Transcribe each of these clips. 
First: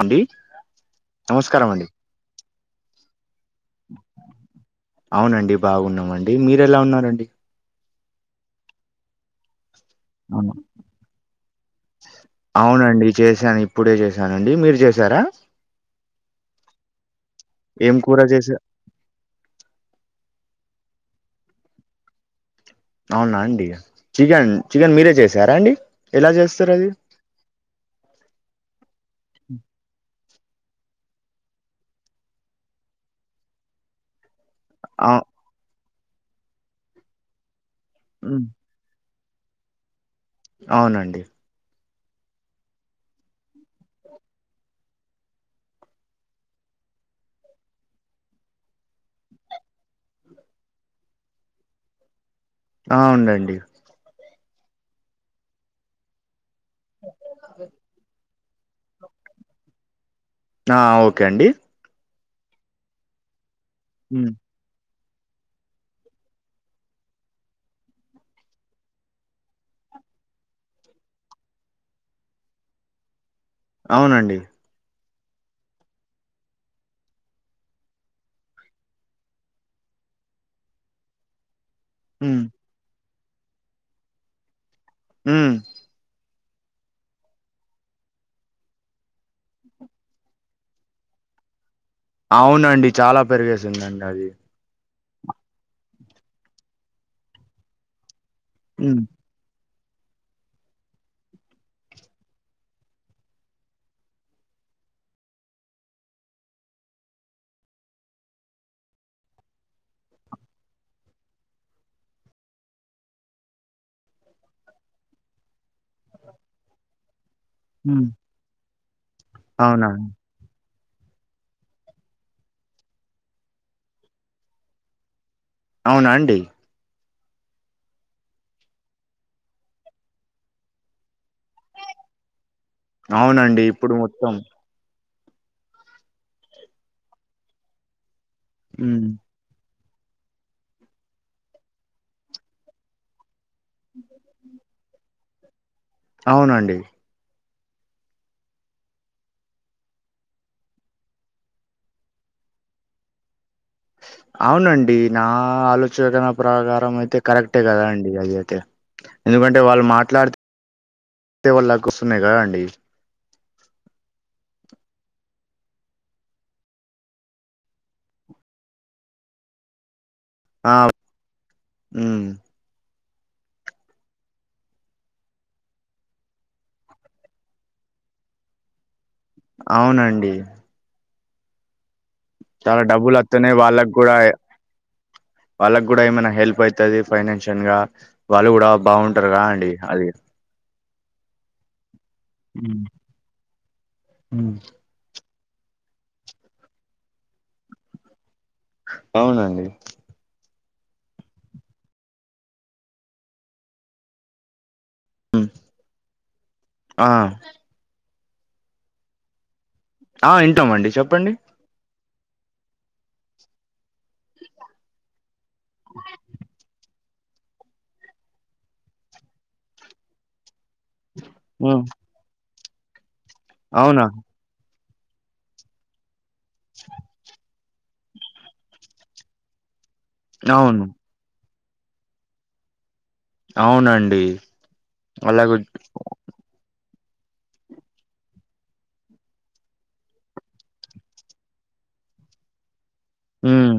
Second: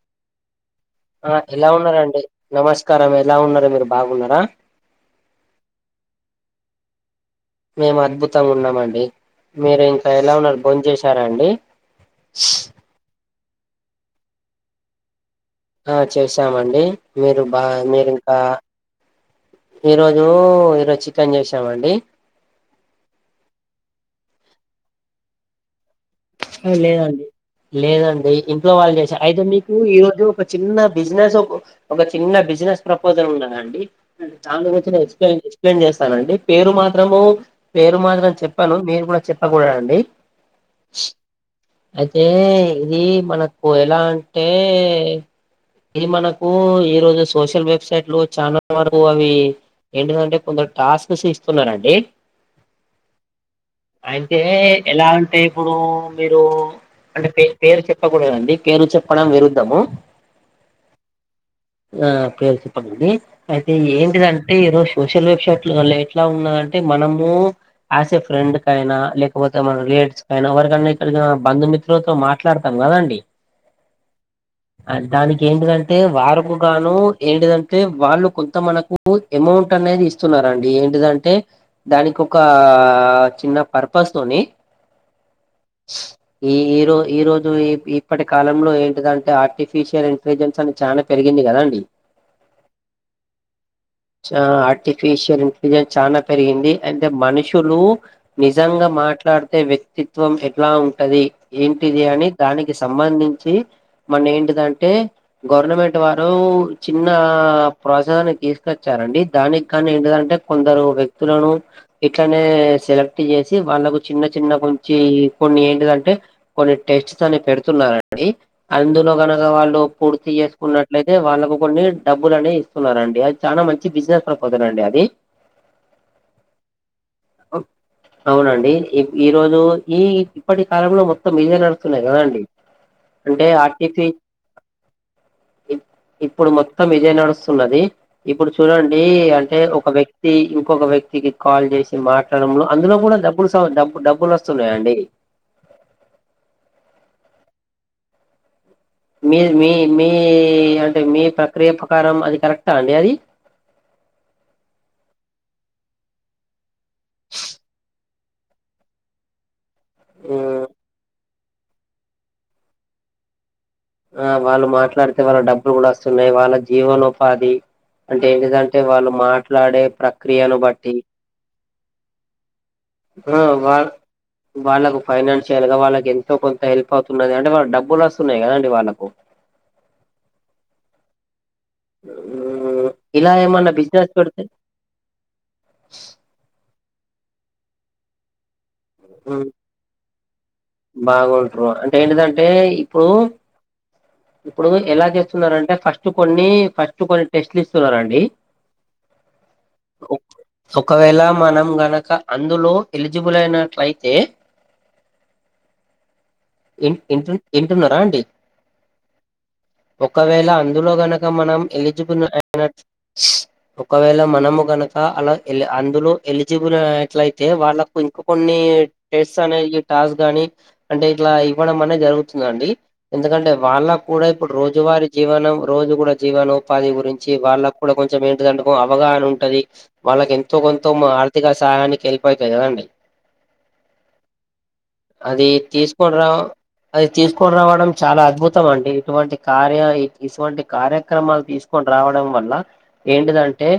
అండి. ఆ ఎలా నమస్కారం అండి ఉన్నారండి? నమస్కారం ఎలా ఉన్నారు, మీరు బాగున్నరా? అవునండి, బాగున్నామండి. మీరు ఎలా ఉన్నారండి? మేం అద్భుతంగా ఉన్నమండి. మీరు ఇం ఎలా అవును ఉన్నారు, బోం చేశారా అండి? అవునండి చేశాను, ఇప్పుడే చేశానండి. మీరు చేశారా? ఆ చేసామండి. మీరు బా ఏం కూర మీరింకా చేసా ఈ రోజు ఈరోజు చికెన్ చేశామండి. అవునా అండి. చికెన్ చికెన్ మీరే చేసారా అండి? ఎలా ఆ చేస్తారు అది లేదండి. లేదండి ఇంట్లో వాళ్ళు చేసారు అయితే మీకు ఈ రోజు ఒక చిన్న బిజినెస్ ఓక ఒక చిన్న బిజినెస్ ప్రపోజల్ ఉన్నదండి. దాని గురించి నేను అ ఎక్స్ప్లెన్ ఎక్స్ప్లెయిన్ చేస్తానండి, పేరు మాత్రము పేరు మాత్రం చెప్పను, మీరు కూడా చెప్పకూడదండి. అవునండి. అయితే ఇది మనకు ఎలా అంటే ఇది మనకు ఈ రోజు సోషల్ వెబ్సైట్లు ఛానల్ వరకు అవి ఏంటిదంటే కొందరు టాస్క్స్ ఇస్తున్నరండి. ఆ ఉండండి. అయితే ఎలాంటే ఇప్పుడు మీరు అంటేే పేరు చెప్పకూడదండి. పేర్లు చెప్పడం విరుద్ధము. ఆ ఓకే అండి. ఆ పేర్లు చెప్పకండి అయితే ఏంటి దం హ్మ్. అంటే ఈ రోజు సోషల్ వెబ్సైట్లల్లా ఎట్లా ఉన్నదంటే మనము ఆసే ఫ్రెండ్ కైనా లేకపోతే మన రిలేటివ్స్ కైన ఎవరి కన్నా [unintelligible] బంధుమిత్రులతో మాట్లాడతం కదండి. అవునండి. అ దానికి ఏంటిదంటే వారుకు గాను ఏంటిదంటే వాళ్ళు కొంత మనకు ఎమౌంట్ అనేది ఇస్తున్నరండి ఏంటిదంటే దానికి ఒక ఉమ్ చిన్న పర్పస్ తోని హ్ ఈ ఈ రో ఈ రోజు ఈ ఇప్పటి కాలంలో ఏంటిదంటే ఆర్టిఫిషియల్ ఇంటెలిజెన్స్ అని చానా పెరిగింది కదా అండి. అవునండి చాలా పెరిగేసిందండి అది. ర్టిఫిషియల్ ఇంటెలిజెన్స్ చానా పెరిగింది అంటే మనుషులు నిజంగా హ్మ్. మాట్లాడితే వ్యక్తిత్వం ఏ ట్లా ఉంటది ఏంటిది అని దానికి సంబంధించి మన ఏంటిదంటే గవర్నమెంట్ వారు చిన్న ప్రోత్సాహాన్ని తీసుకొచ్చారండి దానికి కానీ ఏంటిదంటే కొందరు వ్యక్తులను ఇట్లనే సెలెక్ట్ చేసి వాళ్ళకు చిన్న చిన్న కొంచి కొన్ని ఏంటిదంటే కొన్ని టెస్ట్స్ అని పెడు హ్మ్. తున్నారండి, అందులో కనక వాళ్ళు అవునా పూర్తి చేసుకున్న ట్లయితే వాళ్ళకు కొన్ని డబ్బులు అనేయి ఇస్తున్నారండి, అది చానా మంచి బిజినెస్ ప్రపోజల్ అండి అది. అవునా అండి. అవునండి, ఈ ఈరోజు ఈ ఇప్పటి కాలంలో మొత్తం ఇదే నడుస్తున్నది కదండి అంటే అవునండి ఇప్పుడు ఆర్టిఫి మొత్తం ఇప్పుడు మొత్తం ఇదే నడుస్తున్నది ఇప్పుడు చూడండి హ్మ్. అంటే ఒక వ్యక్తి వ్యతి ఇంకొక వ్యక్తికి కాల్ చేసి మాట్లాడంలో అందులో కూడా డబ్బులు స డబ్బ డబ్బులు వస్తున్నాయాండి అవునండి మీ మీ మీ అంటే మీ ప్రక్రియ ప్రకారం అది కరెక్టా అండి అది అవునండి నా ఆలోచన ప్రకారం అయితే కరెక్టే కదా అండి అది అయితే ఎందుకంటే వాళ్ళు హ్మ్. మాట్లాడితే వాళ్ళ కు వస్తున్నాయి కదా అండి ఆ వాళ్ళు మాట్లాడితే వాళ్ళకు డబ్బులు కూడా వస్తున్నాయి వాళ్ళకు జీవనోపాధి అంటే ఏంటిదంటే వాళ్ళు మాట్లాడే ప్రక్రియను బట్టి ఊ ఆ వార్ వాళ్ళకు ఫైనాన్షియల్ గా వాళ్ళకి ఎంతో కొంత హెల్ప్ అవుతున్నది అంటే వాళ్ళ డబ్బులు వస్తున్నాయి కదండి వాళ్ళకు అవునండి చాలా మ్మ్ డబ్బులు ఇలా వస్తున్నాయి ఏమన్నా వాళ్ళకి బిజినెస్ కూడా పెడితే వాళ్ళకి కూడా ఏమైనా హెల్ప్ అవుతది ఫైనాన్షియల్ గా వాళ్ళు కూడా బాగుంటారు కదా మ్మ్ అండి అది బాగుంటారు అంటే ఏంటిదంటే హ్మ్. ఇప్పుడు హ్మ్. ఇప్పుడు ఎలా చేస్తున్నరంటే ఫస్ట్ కొన్ని ఫస్ట్ కొన్ని టెస్ట్లు ఇస్తున్నరండి అవునండి ఒకవేళ మనం గనక అందులో ఎలిజిబుల్ అయినట్లయితే హ్మ్. ఇన్ ఆ! ఇంటు ఇంటున్నారా అండి ఆ! ఒకవేళ వింటామండి అందులో గనక చెప్పండి. మనం ఎలిజిబుల్ అయిన ఒకవేళ మనము గనక అలా ఎ అందులో ఎలిజిబుల్ అట్ల ఏ అయితే వాళ్ళకు ఇంక కొన్ని టెస్ట్ అనే టాస్ గాని అంటే ఇట్లా ఇవ్వడం హ్మ్. అనేది జరుగుతుందండి ఎందుకంటే వాళ్ళక్ అవునా! ఇప్పుడు రోజువారి జీవనం రోజు కూడా జీవనోపాధి గురించి వాళ్ళక్ కొంచెం ఏంటిదండకో అవగాహన ఉంటది వాళ్ళకి ఎంతో అవును. కొంత మా తిక సహాయానికి హెల్ప్ ఐతది కదండీ అవునండి. అది అలాగ తీసుకుండ్రా అది తీసుకుని రావడం చాలా అద్భుతం అండి ఇటువంటి కార్య ఇటువంటి కార్యక్రమాలు తీసుకొని రావడం వల్ల ఏంటిదంటే హ్మ్.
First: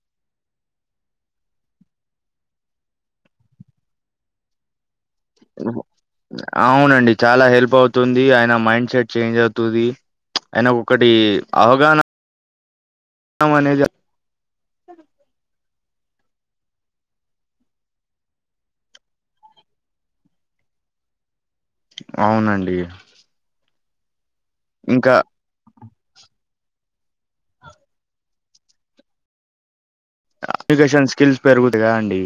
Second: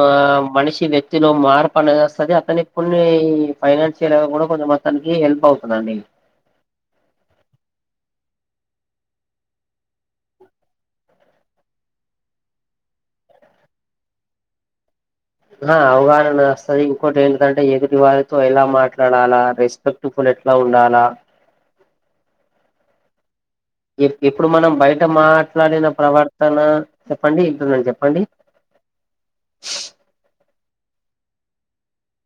ఆ మనిషి వ్యక్తిలో మార్పు అనేది వస్తది అతని కొన్ని ఫైనాన్షియల్ కూడా కొంచ తనికి హెల్ప్ అవుతుందండి అవునండి చాలా హెల్ప్ అవుతుంది ఆయన మైండ్ సెట్ చేంజ్ అవుతుంది ఆయనకు ఒకటి అవగాహన అనేది ఆ అవగాహన వస్తది ఇంకోటి ఏంటంటే ఎదుటి వారితో ఎలా మాట్లాడాలా రెస్పెక్ట్ టుప్పులు ఎట్లా ఉండాలా అవునండి ఇప్పుడు మనం బయట ఇంకా మాట్లాడిన ప్రవర్తన చెప్పండి వింటున్నాను చెప్పండి కమ్యూనికేషన్ స్కిల్స్ పెరుగుతయ్ కదండి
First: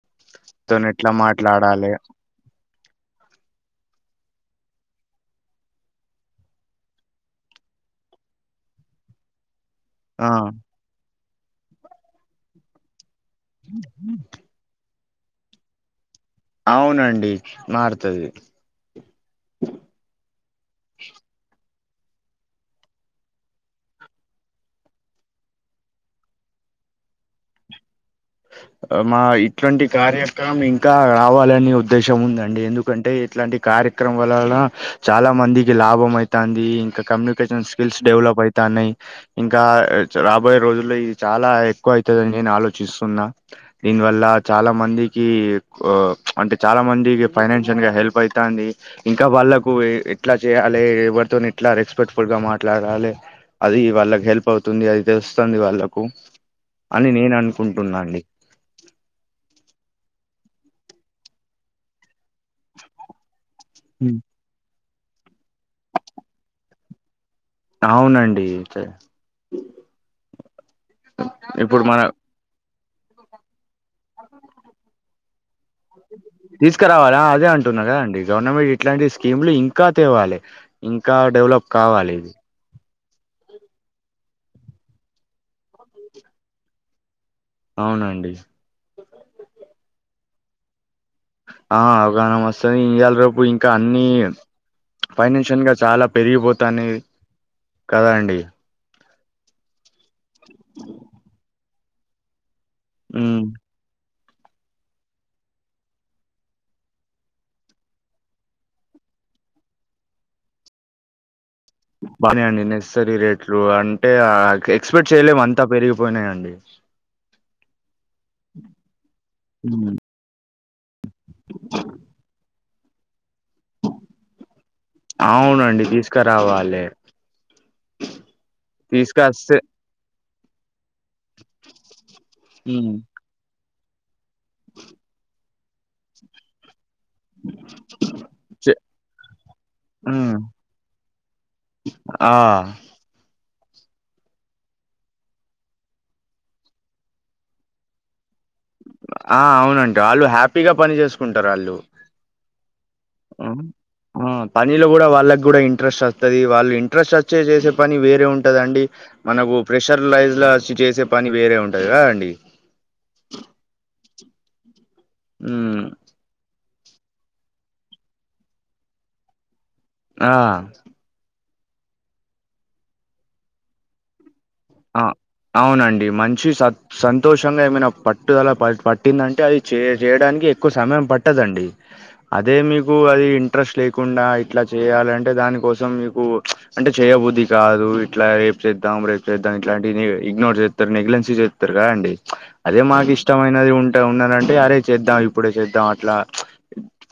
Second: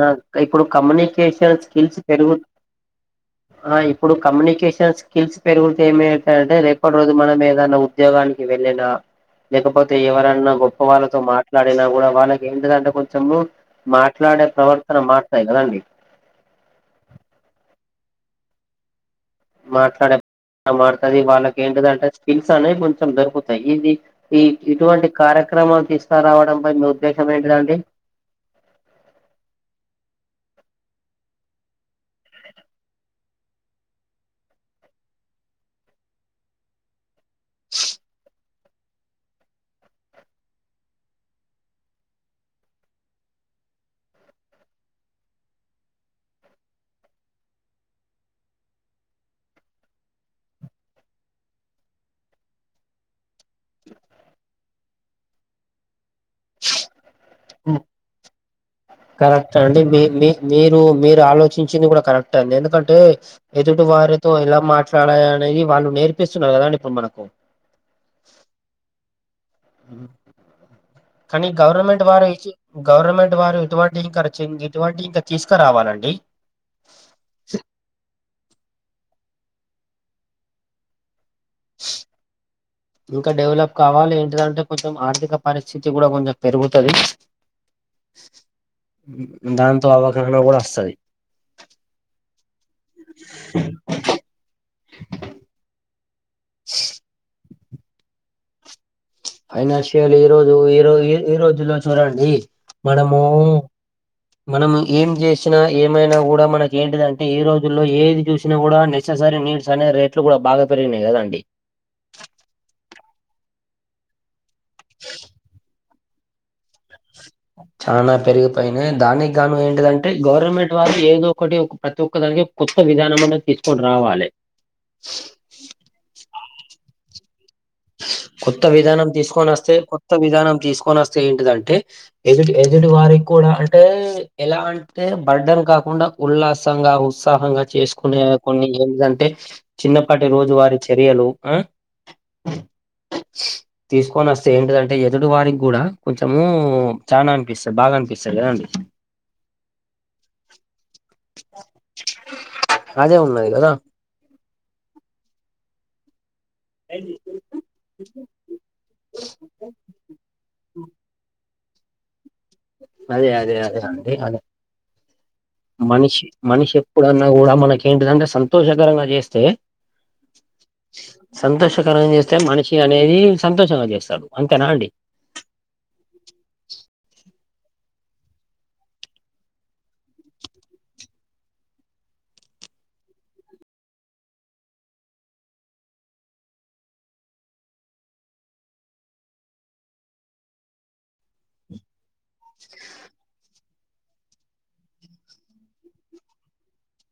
ఆ ఇప్పుడు ఎట్లా కమ్యూనికేషన్ మాట్లాడాలి స్కిల్స్ పెరుగు [unintelligible] ఆ ఇప్పుడు కమ్యూనికేషన్ స్కిల్స్ పెరుగుతే ఏమయితదంటే రేపటి రోజు మనం ఏదన్నా ఉద్యోగానికి వెళ్ళిన లేకపోతే ఆ ఎవరన్నా గొప్ప వాళ్ళతో మాట్లాడినా కూడా వాళ్ళకి ఎంటిదంటే కొంచెము మాట్లాడే ప్రవర్తన మారతాయి కదండి అవునండి మారుతది మాట్లాడే ఆ మాడుతుది వాళ్ళకేంటిదంటే స్కిల్స్ అనే కొంచెం దొరుకుతాయి ఈసీ ఈ ఇటువంటి కార్యక్రమాలు తీస్కరావడంపై మీ ఉద్దేశం ఏంటిదండి మా ఇట్లాంటి కార్యక్రమం ఇంకా రావాలనే ఉద్దేశం ఉందండి ఎందుకంటే ఇట్లాంటి కార్యక్రమం వలన చాలా మందికి లాభం అయితాంది ఇంక కమ్యూనికేషన్ స్కిల్స్ డెవలప్ అయి తాన్నాయి ఇంకా రాబోయే రోజుల్లో ఇయి చాలా ఎక్కువ అయితాదని నేను ఆలోచిస్ తున్నా దీని వల్ల చాలా మందికి ఓ అంటే చాలా మందికి ఫైనాన్షియన్ గా హెల్ప్ అయితాంది ఇంకా వాళ్ళకు ఎ ఎట్లా చెయ్యాలి ఎవరితోని ఎట్లా రెస్పెక్ట్ఫుల్ గా మాట్లాడాలి అది వాళ్ళకి హెల్ప్ అవుతుంది అది తెలుస్తుంది వాళ్ళకు అని నేను అనుకుంటున్నా అండి కరెక్ట్ అండి మీ మీ మీరు మీరు ఆలోచించింది కూడా కర టాన్ ఎందుకంటే ఎదుటి ఉమ్. వారితో ఎలా మాట్ ట్లాడాలి అనేది వాళ్ళు నేర్పిస్తున్నారు కదండి ఇప్పుడు మనకు అవునండి తె కానీ ఇప్పుడు మన గవర్నమెంట్ వారు ఇచ్చి గవర్నమెంట్ వారు ఇటువంటి ఇంకా [unintelligible] ఇటువంటి ఇంకా తీసుకురావాలండి తీసుకురావాల అదే అంటున్నా కదా అండి గవర్నమెంట్ ఇట్లాంటిది స్కీములు ఇంకా తేవాలె ఇంకా డెవలప్ కావాలి ఇది ఇంకా డెవలప్ కావాలి ఏంటదంటే కొంచెం ఆర్థిక పరిస్థితి కూడా కొంచెం పెరుగుతది అవునండి దాంతో అవగాహన కూడా వస్తది ఆ అవగాహన వస్తది ఇయ్యాల రేపు ఇంకా అన్నీ ఫైనాన్షియన్ గా చాలా పెరిగిపోతానాయి కదండి ఫైనాన్షియల్ ఈ రోజు ఈరో ఈ ఈ రోజుల్లో చూడండి మనమూ మనం ఏం చేసినా ఏమైనా కూడా మనకి ఏంటిదంటే ఈ రోజుల్లో ఏది చూసినా కూడా నె ససరీ నీడ్స్ అనే రేట్లు కూడా బాగా పెరిగినయి కదండి బానే అండి నెససరీ రేట్లు అంటే ఆ కె ఎక్స్పెక్ట్ చేయలేము అంతా పెరిగిపోయినాయండి చనా పెరిగిపోయినాయి దానికి గాను హ్మ్. ఏంటిదంటే గవర్నమెంట్ వాళ్ళు ఏదో ఒకటి ప్రతి ఒక్క దానికీ కొత్త విధానం అన్నా తీసుకొని రావాలి అవునండి తీసుకురావాలె కొత్త విధానం తీసుకస్తే తీసుకొనొస్తే కొత్త విధానం తీసుకొనస్ సేంటిదంటే ఎదుటి ఎదుటి మ్మ్ వారికి కూడా అంటే ఎలా అంటే బర్డన్ కాకుండా ఉల్లాసంగా ఉత్సాహంగా చేసుకునే కొన్ని ఏమిదంటే చిన్నపాటి రోజు వారీ చర్యలు ఆ అ తీసుకోనొస్తే ఏంటిదంటే ఎదుటి వారికి కూడా కొంచెము చానా అన్పిస్తుంది బాగా అన్పిస్తది కదా అండి ఆ అవునండి ఆళ్ళు హ్యాపీగా పని చేసుకుంటారు ఆళ్ళు అదే ఉన్నది కదా ఆ పనిలో కూడా వాళ్ళకి కూడా ఇంట్రెస్ట్ వస్తది వాళ్ళు ఇంట్రెస్ట్ అస్ చే చేసే పని వేరే ఉంటదండి మనకు ప్రెషర్లైజ్లా సు చేసే పని వేరే ఉంటది కదండి అదే అదే అదే అండి అదే మ్మ్ మనిషి మనిషి ఎప్పుడన్నా కూడా మనకి ఏంటదంటే సంతోషకరంగా చేస్తే ఆ సంతోషకరంగా చేస్తే మనిషి అనేది సంతోషంగా చేస్తాడు అంతేనా అండి ఆ అవునండి మంచి స సంతోషంగా ఏమైనా పట్టుదలా ప పట్టిందంటే అది చే చేయడానికి ఎక్కువ సమయం పట్టదండి అదే మీకు అది ఇంట్రెస్ట్ లేకుండా ఇట్లా చేయాలంటే దానికోసం మీకు అంటే చెయ్య బుద్ధి కాదు ఇట్లా రేపు చేద్దాం రేపు చేద్దాం ఇట్లాంటివి ఇగ్నోర్ చేత్తరు నెగ్లెన్సీ చేత్తరు కదండి అదే మాకు ఇష్టమైనది ఉం టే ఉన్నాదంటే అరే చేద్దాం ఇప్పుడే చేద్దాం అట్లా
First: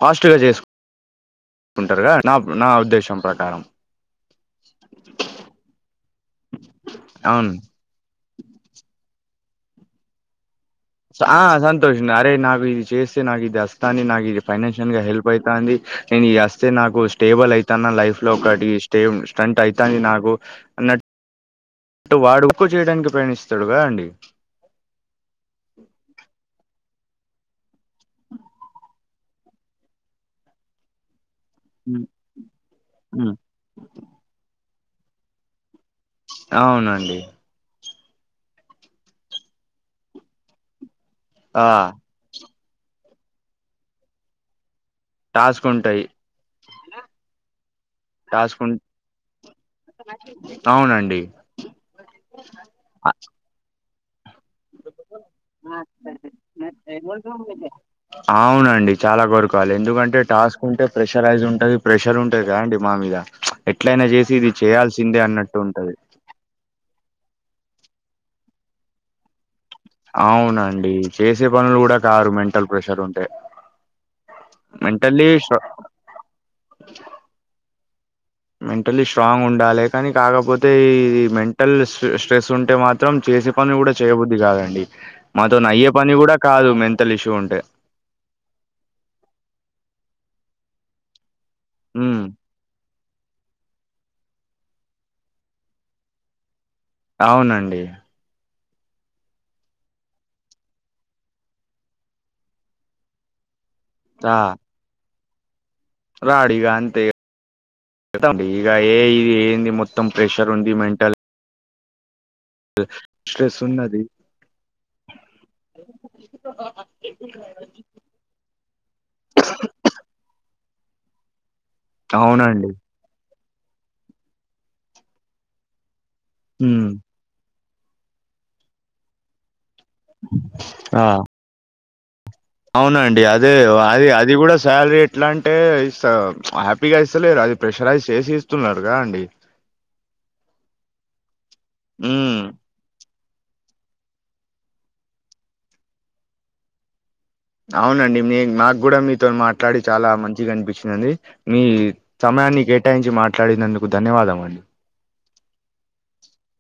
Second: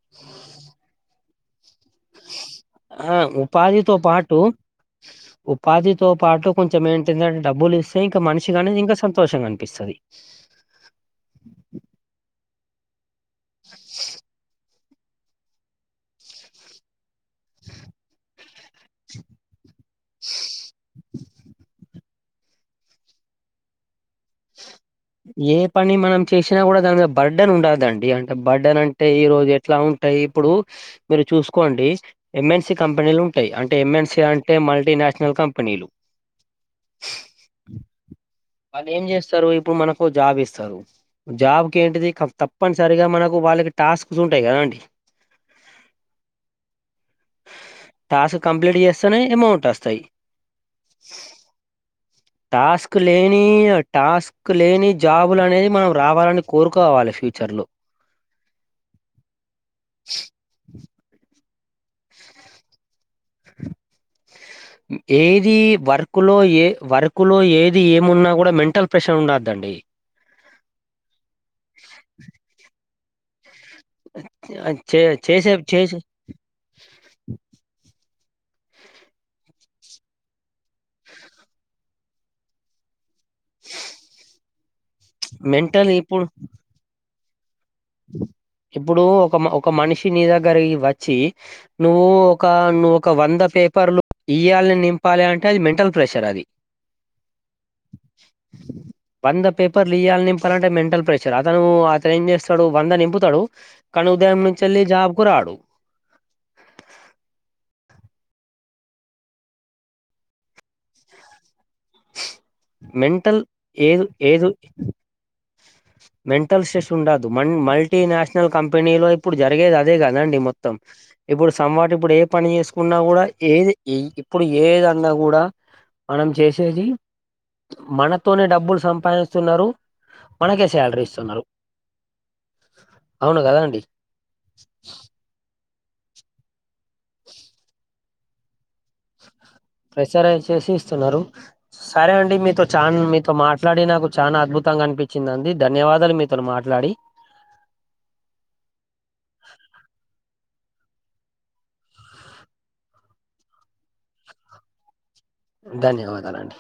ఫాస్ట్‌గా చేసు కుంటారుగా నా నా ఉద్దేశం ప్రకారం తో పాటు ఉపాధితో పాటు కొంచెం ఏంటిదంటే అవును డబ్బులు ఇ స్తే ఇంకా మనిషికి అనేది ఇంకా సంతోషంగా కనిపిస్తది ఆ సంతోషంగా అరే నాకు ఇది చేస్తే నాకు ఇది అస్తాంది నాకు ఇది ఫైనాన్స్ న్గా హెల్ప్ అయితంది నేను అస్తే నాకు స్టేబుల్ అయితాన్న లైఫ్‌‌లో ఒకటి తేం స్టంట్ అయితంది నాకు అన ట్టు వాడు ఎక్కువ చేయడానికి ప్రయాణిస్తాడుగా అండి ఏ పని మనం చేసినా కూడా దానిమీద బర్డన్ ఉండ్డదండి అంటే బర్డన్ అంటే ఈరోజు ఎట్లా ఉంటాయి ఇప్పుడు మీరు చూసుకోండి ఎంఎన్సి కంపెనీలు ఉంటాయి అంటే ఎంఎన్సి అంటే మల్టీనేషనల్ కంపెనీలు అవునండి వాళ్ళేం చేస్తారు ఇప్పుడు మనకు జాబ్ ఇస్తారు ఆ జాబ్‌కి ఏంటిది తప్పనిసరిగా మనకు వాళ్ళకి టాస్క్స్ ఉంటాయి కదండి టాస్క్ ఉంటాయి టాస్క్ కంప్లీట్ చేస్తేనే యమౌంట్ వస్తాయి అవునండి టాస్క్ లేని టాస్క్ లేని జాబులు అనేది మనం రావాలని కోరుకోవాలి ఫ్యూచర్‌లో అవునండి చాలా కోరుకోవాలి ఎందుకంటే టాస్క్ ఉంటే ప్రెషరైజ్ ఉంటది ప్రెషర్ ఉంటది కదండి మా మీద ఎట్లయినా చేసి ఇది చేయాల్సిందే అన్నట్టు ఉంటది క్కులో ఏ వర్కులో ఏది ఏమున్నా కూడా మెంటల్ ప్రెషర్ ఉండద్దండి అవునండి చేసే పనులు కూడా కారు మెంటల్ ప్రెషర్ ఉంటే ఆ చే మెంటల్లీ చేసే చేసే మెంటలీ స్ట్రాంగ్ ఉండాలే కాని కాకపోతే ఇది మెంటల్ స్ట్రెస్ ఉంటే మాత్రం చేసే పని కూడా చేయబుద్ది కాదండి మెంటల్ మాతోనయ్యే పని ఇప్పుడు కూడా కాదు మెంటల్ ఇష్యూ ఉంటే ఇప్పుడు ఒక ఒక మనిషి నీ దగ్గరికి వచ్చి నువ్వు ఉమ్ ఒక నువు ఒక వంద పేపర్లు ఇయ్యాలే నింపాలి అంటే అది మెంటల్ ప్రెషర్ అది అవునండి వంద పేపర్లు ఈయాలి నింపాల అంటే మెంటల్ ప్రెషర్ అతను అతను ఏం చే స్తాడు వంద నింపుతాడు కను రా ఉదయం నుంచేళ్లి జాబ్‌కు రాడు రాడు ఇగ అంతే కదండి ఇగ ఎ ఇది ఏంది మొత్తం ప్రెషర్ ఉంది మెంటల్ మెంటల్ స్ట్రెస్ ఉన్నది ఏదు ఏదు టి నేషనల్ కంపెనీలో ఇప్పుడు జరిగేది అదే కదండి మొత్తం ఇప్పుడు సమ్ వాట్ ఇప్పుడు ఏ పని అవునండి చేసుకున్నా కూడా ఏది ఇ ఇప్పుడు ఏదన్నా కూడా మనం చేసేది ఉమ్ మనతోనే డబ్బులు సంపాదిస్తున్నారు మనకే ఆ శాలరీ ఇస్తున్నారు అవునండి అవును అదే కదా అండి అది అది కూడా శాలరీ ఎట్లా అంటే స ప్పిగా ఇస్తలేరు అది ప్రెషరైజ్ చేసి ఇస్తున్నారుగా అండి ప్రెషరైజ్ చేసి ఇస్తున్నారు సరే అండి ఉమ్ మీతో చా మీతో మాట్లాడి నాకు చానా అద్భుతంగా అనిపించింది అండి ధన్యవాదాలు మీతోని మాట్లాడి అవునండి మీ నాకు కూడా మీతోని మాట్లాడి చాలా మంచిగా అనిపించిందండి మీ సమయాన్ని కేటాయించి మాట్లాడినందుకు ధన్యవాదం అండి ధన్యవాదాలండి